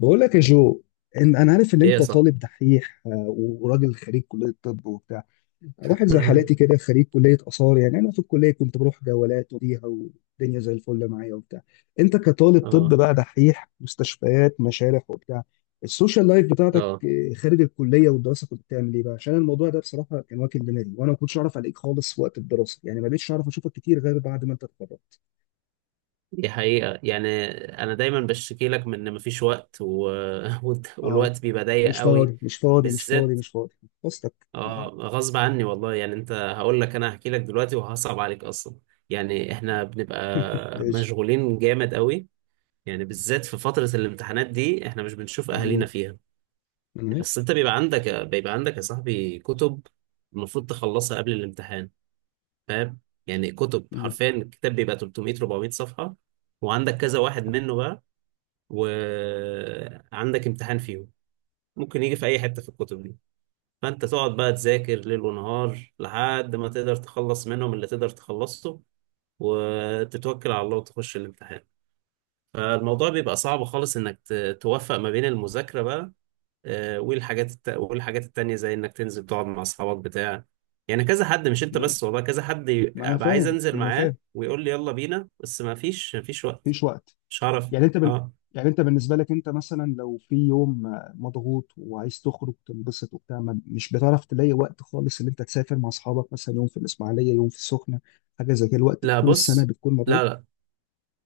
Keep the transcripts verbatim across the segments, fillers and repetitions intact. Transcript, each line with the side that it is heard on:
left: بقول لك يا جو، إن انا عارف ان
right: ايه
left: انت
right: صح.
left: طالب دحيح، آه، وراجل خريج كليه طب وبتاع. واحد زي حالاتي كده، خريج كليه اثار، يعني انا في الكليه كنت بروح جولات وديها والدنيا زي الفل معايا وبتاع. انت كطالب طب
right: اه،
left: بقى دحيح، مستشفيات، مشارح وبتاع. السوشيال لايف بتاعتك
right: اه،
left: آه، خارج الكليه والدراسه، كنت بتعمل ايه بقى؟ عشان الموضوع ده بصراحه كان واكل دماغي، وانا ما كنتش اعرف عليك خالص وقت الدراسه، يعني ما بقتش اعرف اشوفك كتير غير بعد ما انت اتخرجت.
right: دي حقيقة يعني. انا دايما بشتكي لك من ان مفيش وقت و. والت-
left: اه،
right: والوقت بيبقى ضيق
left: مش
right: قوي،
left: فاضي مش فاضي مش فاضي
right: بالذات.
left: مش فاضي. قصتك
right: اه
left: اه.
right: غصب عني والله. يعني انت هقول لك، انا هحكي لك دلوقتي وهصعب عليك اصلا. يعني احنا بنبقى
left: ماشي.
right: مشغولين جامد قوي. يعني بالذات في فترة الامتحانات دي احنا مش بنشوف اهالينا
left: مم.
right: فيها.
left: انا عارف.
right: بس انت بيبقى عندك بيبقى عندك يا صاحبي كتب المفروض تخلصها قبل الامتحان، فاهم؟ يعني كتب
left: مم.
right: حرفيا، الكتاب بيبقى تلت ميه اربع ميه صفحة، وعندك كذا واحد منه بقى، وعندك امتحان فيهم ممكن يجي في اي حتة في الكتب دي. فانت تقعد بقى تذاكر ليل ونهار لحد ما تقدر تخلص منهم اللي تقدر تخلصه، وتتوكل على الله وتخش الامتحان. فالموضوع بيبقى صعب خالص انك ت- توفق ما بين المذاكرة بقى آه، والحاجات الت... والحاجات التانية زي انك تنزل تقعد مع اصحابك بتاع. يعني كذا حد مش انت
left: ما
right: بس والله، كذا حد
left: ما
right: يبقى
left: انا
right: ابقى عايز
left: فاهم،
right: انزل
left: ما انا
right: معاه
left: فاهم،
right: ويقول لي يلا بينا، بس ما فيش ما فيش وقت.
left: مفيش وقت.
right: مش هعرف.
left: يعني انت بن...
right: اه،
left: يعني انت بالنسبه لك، انت مثلا لو في يوم آه، مضغوط وعايز تخرج تنبسط وبتاع، ما... مش بتعرف تلاقي وقت خالص ان انت تسافر مع اصحابك، مثلا يوم في الاسماعيليه يوم في السخنه، حاجه زي كده؟ الوقت
right: لا
left: طول السنه
right: بص،
left: بتكون مضغوط.
right: لا لا،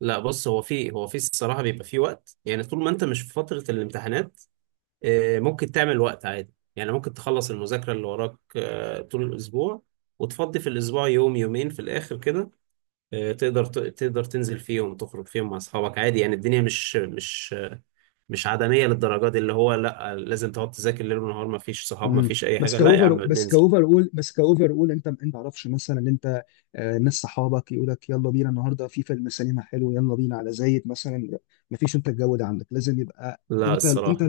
right: لا بص. هو في هو في الصراحة بيبقى في وقت. يعني طول ما انت مش في فترة الامتحانات آه، ممكن تعمل وقت عادي. يعني ممكن تخلص المذاكرة اللي وراك آه، طول الاسبوع، وتفضي في الاسبوع يوم يومين في الاخر كده. آه، تقدر ت- تقدر تنزل فيهم تخرج فيهم مع اصحابك عادي. يعني الدنيا مش مش مش عدمية للدرجة دي اللي هو لا لازم تقعد تذاكر ليل ونهار ما فيش صحاب ما
left: مم.
right: فيش اي
left: بس
right: حاجة. لا يا
left: كاوفر
right: عم
left: بس
right: بننزل.
left: كاوفر اول بس كاوفر اول انت انت ما تعرفش مثلا ان انت آه، ناس صحابك يقول لك يلا بينا النهارده في فيلم سينما حلو، يلا بينا على زايد مثلا، ما فيش. انت الجو ده عندك لازم يبقى،
right: لا
left: انت انت
right: الصراحة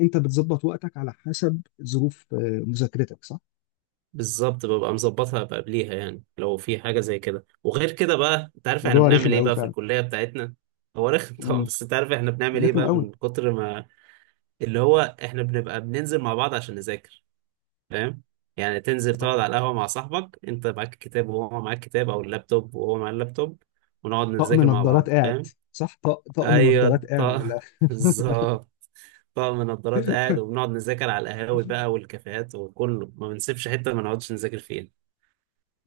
left: انت بتظبط وقتك على حسب ظروف آه، مذاكرتك، صح؟
right: بالظبط، ببقى مظبطها بقى قبليها. يعني لو في حاجة زي كده. وغير كده بقى انت
left: بس
right: عارف احنا
left: موضوع
right: بنعمل
left: رخم
right: ايه
left: قوي
right: بقى في
left: فعلا.
right: الكلية بتاعتنا. هو رخم طبعا.
left: امم
right: بس انت عارف احنا بنعمل ايه
left: رخم
right: بقى
left: قوي.
right: من كتر ما اللي هو احنا بنبقى بننزل مع بعض عشان نذاكر، فاهم؟ يعني تنزل
left: اه،
right: تقعد على القهوة مع صاحبك، انت معاك الكتاب وهو معاك الكتاب، او اللابتوب وهو معاه اللابتوب، ونقعد
left: طقم
right: نذاكر مع
left: نظارات
right: بعض،
left: قاعد.
right: فاهم؟
left: صح، طق- طقم نظارات
right: ايوه
left: قاعد على
right: طق
left: الاخر.
right: بالظبط. طقم نظارات قاعد، وبنقعد نذاكر على القهاوي بقى والكافيهات، وكله ما بنسيبش حتة ما نقعدش نذاكر فيها.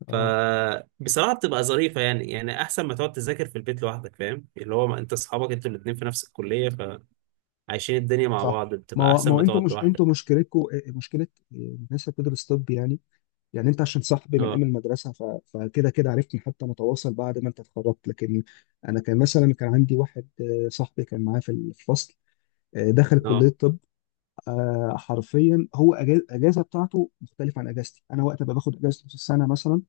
left: اه
right: فبصراحة بتبقى ظريفة يعني. يعني أحسن ما تقعد تذاكر في البيت لوحدك، فاهم؟ اللي هو ما أنت أصحابك أنتوا الاتنين في نفس الكلية، فعايشين الدنيا مع
left: صح.
right: بعض،
left: ما
right: بتبقى
left: هو
right: أحسن
left: ما هو
right: ما
left: انتوا
right: تقعد
left: مش
right: لوحدك.
left: انتوا مشكلتكم مشكله، آه، الناس اللي بتدرس طب يعني. يعني انت عشان صاحبي من ايام
right: أه،
left: المدرسه، ف... فكده كده عرفتني، حتى متواصل بعد ما انت اتخرجت. لكن انا كان مثلا كان عندي واحد آه، صاحبي كان معايا في الفصل، آه، دخل كليه
right: أه،
left: طب. آه، حرفيا هو أجا- اجازه بتاعته مختلفه عن اجازتي انا، وقت ما باخد اجازه نص السنه مثلا،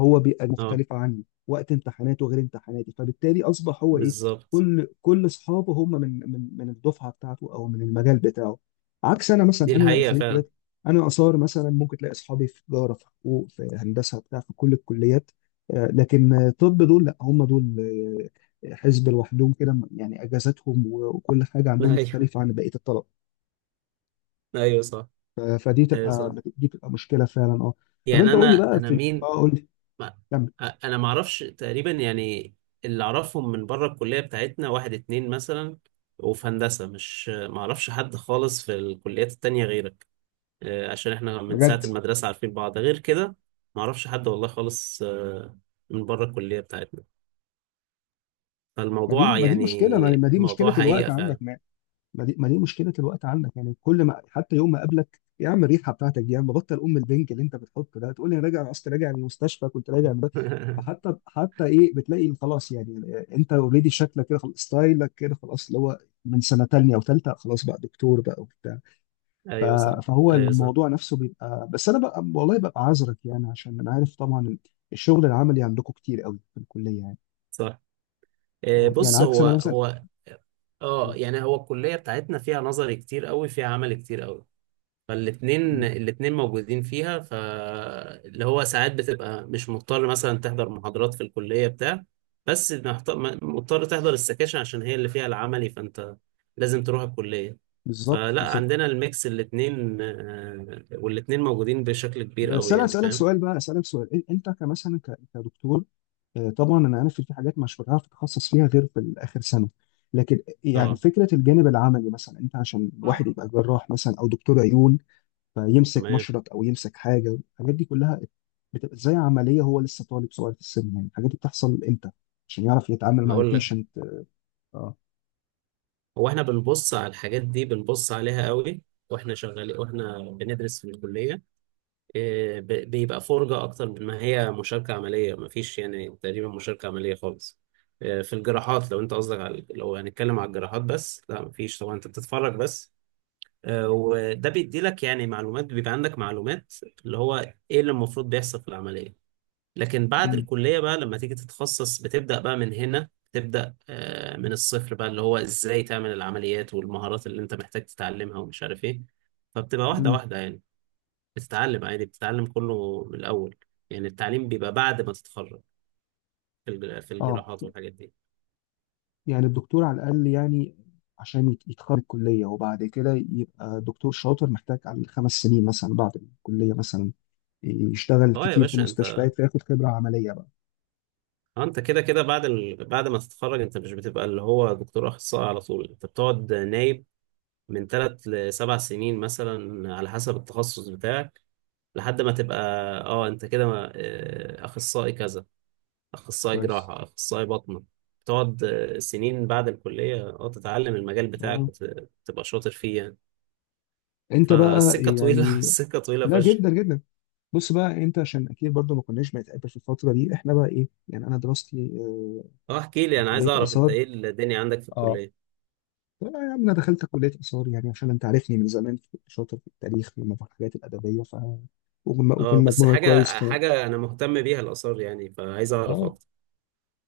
left: هو بيبقى
right: أه،
left: مختلف عني، وقت امتحاناته غير امتحاناتي، فبالتالي اصبح هو ايه؟
right: بالظبط.
left: كل كل اصحابه هم من من من الدفعه بتاعته، او من المجال بتاعه، عكس انا مثلا.
right: دي
left: انا
right: الحقيقة
left: خريج
right: فعلا.
left: كليات، انا اثار مثلا، ممكن تلاقي اصحابي في تجاره، في حقوق، في هندسه بتاع، في كل الكليات، آه، لكن آه، طب دول لا، هم دول آه، حزب لوحدهم كده، يعني اجازاتهم و- وكل حاجه عندهم مختلفه عن بقيه الطلبه.
right: ايوه صح،
left: ف- فدي
right: ايوه
left: تبقى
right: صح.
left: دي تبقى مشكله فعلا اه. طب انت
right: يعني
left: قول لي
right: انا
left: بقى،
right: انا
left: في اه،
right: مين؟
left: قول لي،
right: ما
left: كمل.
right: انا ما اعرفش تقريبا يعني. اللي اعرفهم من بره الكليه بتاعتنا واحد اتنين مثلا، وفي هندسه، مش، ما اعرفش حد خالص في الكليات التانية غيرك. آه، عشان احنا من ساعه
left: بجد
right: المدرسه عارفين بعض. غير كده ما اعرفش حد والله خالص آه، من بره الكليه بتاعتنا.
left: ما دي
right: فالموضوع
left: ما دي
right: يعني
left: مشكله، ما ما دي
right: الموضوع
left: مشكله الوقت
right: حقيقه
left: عندك.
right: فعلا.
left: ما ما دي, ما دي مشكله الوقت عندك، يعني كل ما حتى يوم ما اقابلك يا عم، الريحه بتاعتك دي يا عم، بطل ام البنج اللي انت بتحطه ده، تقول لي انا راجع، انا اصلا راجع من المستشفى، كنت راجع من ده. فحتى حتى ايه؟ بتلاقي خلاص يعني انت اوريدي شكلك كده خلاص، ستايلك كده خلاص، اللي هو من سنه تانية او ثالثه خلاص بقى دكتور بقى وبتاع. ف-
right: ايوه صح،
left: فهو
right: ايوه صح،
left: الموضوع نفسه بيبقى، بس انا بقى والله ببقى عذرك، يعني عشان انا عارف طبعا الشغل العملي عندكم كتير قوي في الكليه يعني
right: صح. آه،
left: آه، يعني
right: بص
left: عكس
right: هو
left: انا
right: هو، اه
left: مثلا.
right: يعني هو الكلية بتاعتنا فيها نظري كتير قوي، فيها عمل كتير قوي. فالاتنين الاتنين موجودين فيها، فاللي هو ساعات بتبقى مش مضطر مثلا تحضر محاضرات في الكلية بتاع. بس محت- مضطر تحضر السكاشن عشان هي اللي فيها العملي، فانت لازم تروح الكلية.
left: بالظبط
right: فلا
left: بالظبط.
right: عندنا الميكس، الاتنين آه، والاتنين موجودين بشكل كبير
left: بس
right: قوي،
left: انا
right: يعني
left: اسالك
right: فاهم.
left: سؤال بقى، اسالك سؤال إن- انت كمثلا ك- كدكتور، آه، طبعا انا عارف إن في حاجات مش بتعرف تتخصص فيها غير في اخر سنه، لكن يعني
right: اه
left: فكره الجانب العملي مثلا، انت عشان واحد يبقى جراح مثلا او دكتور عيون، فيمسك
right: تمام.
left: مشرط او يمسك حاجه، الحاجات دي كلها بتبقى زي عمليه، هو لسه طالب صغير في السن، يعني الحاجات دي بتحصل امتى عشان يعرف يتعامل مع
right: هقول لك،
left: البيشنت؟ اه.
right: هو احنا بنبص على الحاجات دي، بنبص عليها قوي واحنا شغالين واحنا بندرس في الكلية. آه، ب- بيبقى فرجة أكتر من ما هي مشاركة عملية. مفيش يعني تقريبا مشاركة عملية خالص. آه، في الجراحات، لو أنت قصدك، على لو هنتكلم على الجراحات بس، لا مفيش طبعا، أنت بتتفرج بس. آه، وده بيدي لك يعني معلومات، بيبقى عندك معلومات اللي هو إيه اللي المفروض بيحصل في العملية. لكن بعد
left: امم
right: الكلية بقى لما تيجي تتخصص، بتبدأ بقى من هنا، تبدأ آه، من الصفر بقى اللي هو إزاي تعمل العمليات والمهارات اللي أنت محتاج تتعلمها ومش عارف إيه. فبتبقى واحدة
left: امم
right: واحدة يعني. بتتعلم عادي، بتتعلم كله من الأول. يعني التعليم بيبقى بعد ما تتخرج، في الج- في
left: اه،
right: الجراحات والحاجات دي.
left: يعني الدكتور على الأقل يعني، عشان يت- يتخرج الكلية وبعد كده يبقى دكتور شاطر، محتاج عليه خمس سنين مثلا بعد الكلية، مثلا يشتغل
right: اه يا
left: كتير في
right: باشا انت.
left: مستشفيات، فياخد خبرة عملية بقى.
right: اه، انت كده كده بعد ال... بعد ما تتخرج انت مش بتبقى اللي هو دكتور اخصائي على طول، انت بتقعد نايب من ثلاث لسبع سنين مثلا على حسب التخصص بتاعك، لحد ما تبقى اه انت كده ما- اه، اخصائي كذا. اخصائي
left: كويس
right: جراحة، اخصائي باطنة. بتقعد اه، سنين بعد الكلية اه تتعلم المجال بتاعك
left: اه.
right: وتبقى شاطر فيه يعني.
left: انت بقى
right: فالسكة طويلة
left: يعني،
right: السكة طويلة
left: لا،
right: فشخ.
left: جدا جدا. بص بقى، انت عشان اكيد برضو ما كناش بنتقابل في الفترة دي، احنا بقى ايه، يعني انا دراستي آه،
right: اه احكي لي،
left: في
right: انا عايز
left: كلية
right: اعرف انت
left: آثار.
right: ايه الدنيا عندك في
left: اه.
right: الكلية.
left: طب يا عم، انا دخلت كلية آثار يعني عشان انت عارفني من زمان كنت شاطر في التاريخ والحاجات الأدبية، ف وكنت
right: اه، بس
left: مجموعي كويس
right: حاجة
left: كمان.
right: حاجة انا مهتم بيها، الآثار، يعني فعايز اعرف
left: اه
right: اكتر.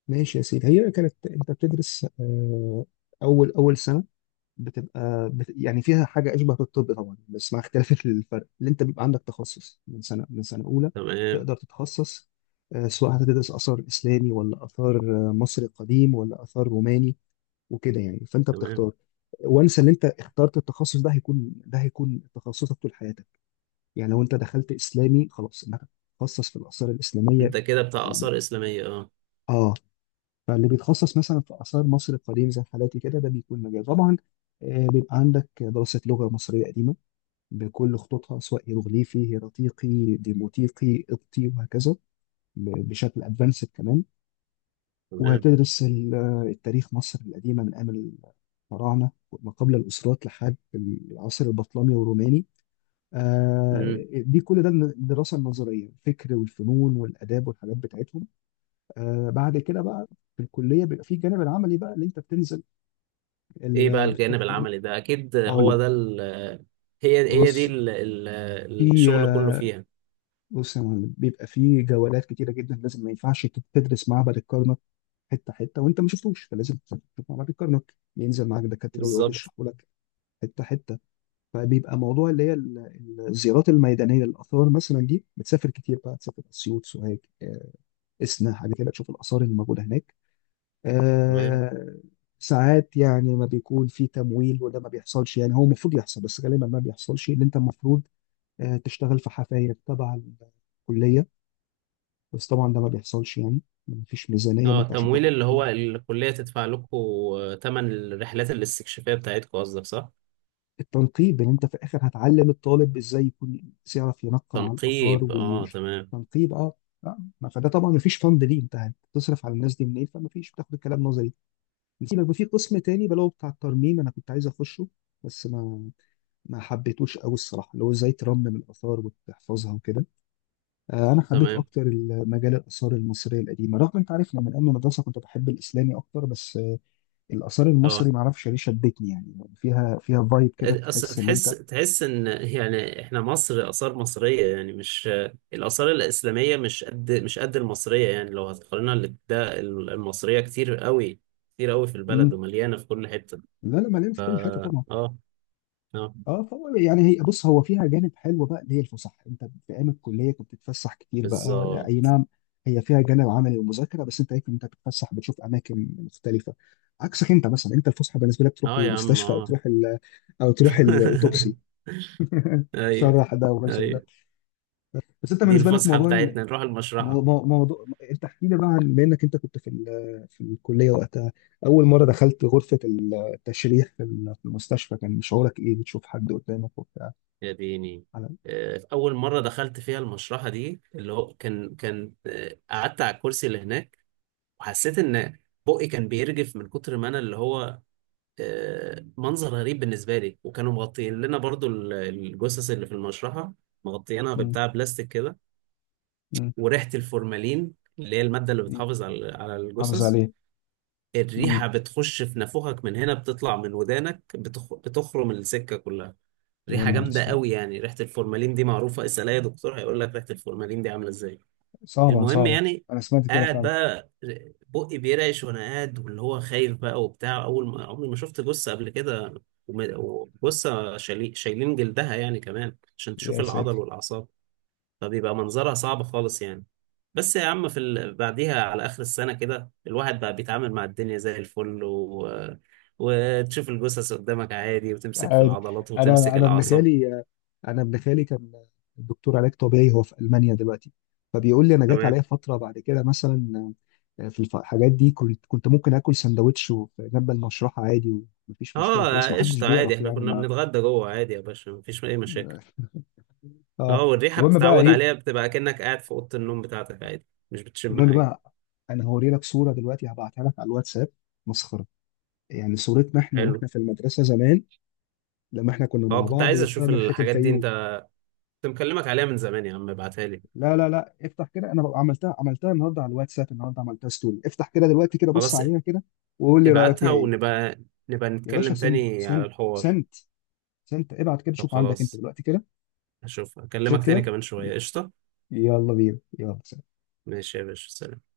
left: ماشي يا سيدي، هي كانت انت بتدرس آه، اول اول سنه، بتبقى بت يعني فيها حاجه اشبه بالطب طبعا، بس مع اختلاف الفرق، اللي انت بيبقى عندك تخصص من سنه من سنه اولى،
right: تمام.
left: تقدر تتخصص آه، سواء هتدرس اثار اسلامي ولا اثار آه، مصري قديم ولا اثار روماني وكده، يعني فانت
right: تمام.
left: بتختار، وانسى، اللي انت اخترت التخصص ده هيكون ده هيكون تخصصك طول حياتك، يعني لو انت دخلت اسلامي خلاص انك هتتخصص في الاثار الاسلاميه.
right: انت كده بتاع آثار إسلامية، اه.
left: اه، فاللي بيتخصص مثلا في آثار مصر القديمة زي حالاتي كده، ده بيكون مجال طبعا، آه، بيبقى عندك دراسة لغة مصرية قديمة بكل خطوطها، سواء هيروغليفي، هيراتيقي، ديموتيقي، قبطي، وهكذا، ب- بشكل ادفانسد كمان.
right: تمام.
left: وهتدرس ال- آه، التاريخ مصر القديمة من أيام الفراعنة، ما قبل الأسرات لحد العصر البطلمي والروماني،
right: مم.
left: آه، دي كل ده الدراسة النظرية، الفكر والفنون والآداب والحاجات بتاعتهم، آه، بعد كده بقى، في الكليه بيبقى في الجانب العملي بقى، اللي انت بتنزل
right: ايه بقى
left: ال- بتروح.
right: الجانب العملي ده؟ اكيد
left: اقول
right: هو
left: لك،
right: ده ال، هي هي دي
left: بص،
right: ال ال
left: في
right: الشغل كله
left: آه،
right: فيها.
left: بص يا معلم، بيبقى في جولات كتيره جدا، لازم، ما ينفعش تت- تدرس معبد الكرنك حته حته وانت ما شفتوش، فلازم تشوف معبد الكرنك، بينزل معاك دكاتره ويقعد
right: بالظبط.
left: يشرحوا لك حته حته. فبيبقى موضوع اللي هي ال- ال- الزيارات الميدانيه للاثار مثلا، دي بتسافر كتير بقى، تسافر اسيوط، سوهاج، آه، اسنا، حاجه كده، تشوف الاثار اللي موجوده هناك.
right: تمام.
left: آه، ساعات يعني ما بيكون في تمويل، وده ما بيحصلش يعني، هو المفروض يحصل، بس غالبا ما بيحصلش، اللي انت المفروض آه، تشتغل في حفاير تبع الكلية، بس طبعا ده ما بيحصلش يعني، ما فيش ميزانية ان
right: اه،
left: انت عشان
right: تمويل
left: تاخد
right: اللي هو
left: طالب
right: الكلية تدفع لكم تمن الرحلات الاستكشافية بتاعتكم، قصدك صح؟
left: التنقيب، ان انت في الاخر هتعلم الطالب ازاي يكون يعرف ينقم على الاثار
right: تنقيب، اه تمام.
left: وتنقيب اه. آه، ما فده طبعا، ما فيش فند، ليه؟ انت هتصرف على الناس دي منين؟ فما فيش، بتاخد الكلام نظري. نسيبك في قسم تاني، بلو بتاع الترميم انا كنت عايز اخشه، بس ما ما حبيتوش قوي الصراحه، اللي هو ازاي ترمم الاثار وتحفظها وكده. آه، انا حبيت
right: تمام.
left: اكتر مجال الاثار المصريه القديمه، رغم انت عارف لما ايام المدرسه كنت بحب الاسلامي اكتر، بس آه، الاثار
right: اه،
left: المصري ما اعرفش ليه شدتني، يعني فيها فيها فايب كده،
right: اصل
left: تحس ان
right: تحس،
left: انت.
right: تحس ان يعني احنا مصر اثار مصريه، يعني مش الاثار الاسلاميه. مش قد مش قد المصريه. يعني لو هتقارنها ال- ده ال- المصريه كتير قوي، كتير قوي في البلد
left: امم،
right: ومليانه في كل حته.
left: لا لا، مليان
right: ف
left: في كل حته
right: اه،
left: طبعا.
right: اه،
left: اه، فهو يعني هي، بص، هو فيها جانب حلو بقى اللي هي الفسح، انت في ايام الكليه كنت بتتفسح كتير بقى. اي
right: بالظبط.
left: نعم، هي فيها جانب عملي ومذاكره، بس انت هيك انت بتتفسح، بتشوف اماكن مختلفه، عكسك انت مثلا. انت الفسحه بالنسبه لك تروح
right: اه يا عم،
left: المستشفى، او
right: اه.
left: تروح ال- او تروح الاوتوبسي.
right: ايوه،
left: شرح ده وبس.
right: ايوه.
left: بس انت
right: دي
left: بالنسبه لك
right: الفسحه
left: موضوع ال-
right: بتاعتنا نروح
left: مو-
right: المشرحه.
left: مو- موضوع، انت احكي لي بقى عن، بما انك انت كنت في ال- في الكليه وقتها، اول مره دخلت غرفه التشريح في ال- في المستشفى، كان شعورك ايه بتشوف حد قدامك وبتاع؟
right: يا ديني.
left: على.
right: آه، اول مره دخلت فيها المشرحه دي اللي هو كان كان آه، قعدت على الكرسي اللي هناك، وحسيت ان بقي كان بيرجف من كتر ما انا. اللي هو آه، منظر غريب بالنسبه لي. وكانوا مغطيين لنا برضو ال- الجثث اللي في المشرحه، مغطيينها
left: مم،
right: ببتاع بلاستيك كده،
left: مم،
right: وريحه الفورمالين اللي هي الماده اللي
left: مم.
right: بتحافظ على على
left: حافظ
right: الجثث.
left: عليه. مم.
right: الريحه بتخش في نافوخك من هنا، بتطلع من ودانك، بتخ... بتخرم السكه كلها.
left: يا
right: ريحه
left: نهار
right: جامده
left: اسود.
right: قوي يعني. ريحه الفورمالين دي معروفه، اسال اي دكتور هيقول لك ريحه الفورمالين دي عامله ازاي.
left: صعبه
right: المهم
left: صعبه.
right: يعني.
left: انا سمعت كده
right: قاعد
left: فعلا.
right: بقى بقي بيرعش وانا قاعد، واللي هو خايف بقى وبتاع. اول ما عمري ما شفت جثه قبل كده، وم- وجثه شايلين شايلين جلدها يعني كمان عشان تشوف
left: يا
right: العضل
left: ساتر.
right: والاعصاب. فبيبقى منظرها صعب خالص يعني. بس يا عم، في ال... بعديها على اخر السنه كده الواحد بقى بيتعامل مع الدنيا زي الفل و. وتشوف الجثث قدامك عادي وتمسك في
left: عادي.
right: العضلات
left: انا
right: وتمسك
left: انا ابن
right: الاعصاب.
left: خالي، انا ابن خالي كان دكتور علاج طبيعي، هو في المانيا دلوقتي، فبيقول لي انا جات
right: تمام.
left: عليا فتره بعد كده مثلا، آه، في الف- الحاجات دي كنت كنت ممكن اكل سندوتش و- جنب المشرحه عادي، ومفيش مشكله
right: اه،
left: خلاص، ما حدش
right: قشطه عادي،
left: بيقرف
right: احنا
left: يعني
right: كنا
left: ما.
right: بنتغدى جوه عادي يا باشا، مفيش اي مشاكل.
left: اه آه.
right: اه، والريحة
left: المهم بقى
right: بتتعود
left: ايه،
right: عليها، بتبقى كأنك قاعد في أوضة النوم بتاعتك عادي، مش بتشم
left: المهم
right: حاجة.
left: بقى، انا هوري لك صوره دلوقتي، هبعتها لك على الواتساب، مسخره، يعني صورتنا احنا
right: حلو.
left: واحنا في المدرسه زمان، لما احنا كنا مع
right: اه، كنت
left: بعض
right: عايز أشوف
left: وطلعنا رحله
right: الحاجات دي.
left: الفيوم.
right: أنت كنت مكلمك عليها من زمان يا عم، ابعتها لي.
left: لا لا لا، افتح كده، انا ببقى عملتها، عملتها النهارده على الواتساب، النهارده عملتها ستوري، افتح كده دلوقتي كده، بص
right: خلاص،
left: عليها كده، وقول لي رايك
right: ابعتها،
left: فيها ايه.
right: ونبقى نبقى
left: يا باشا،
right: نتكلم
left: سند
right: تاني على
left: سند
right: الحوار.
left: سند، سند ابعت كده،
right: طب
left: شوف عندك انت
right: خلاص،
left: دلوقتي كده،
right: هشوف
left: تشيك
right: أكلمك تاني
left: كده.
right: كمان شوية، قشطة.
left: يلا بينا يلا.
right: ماشي يا باشا، سلام.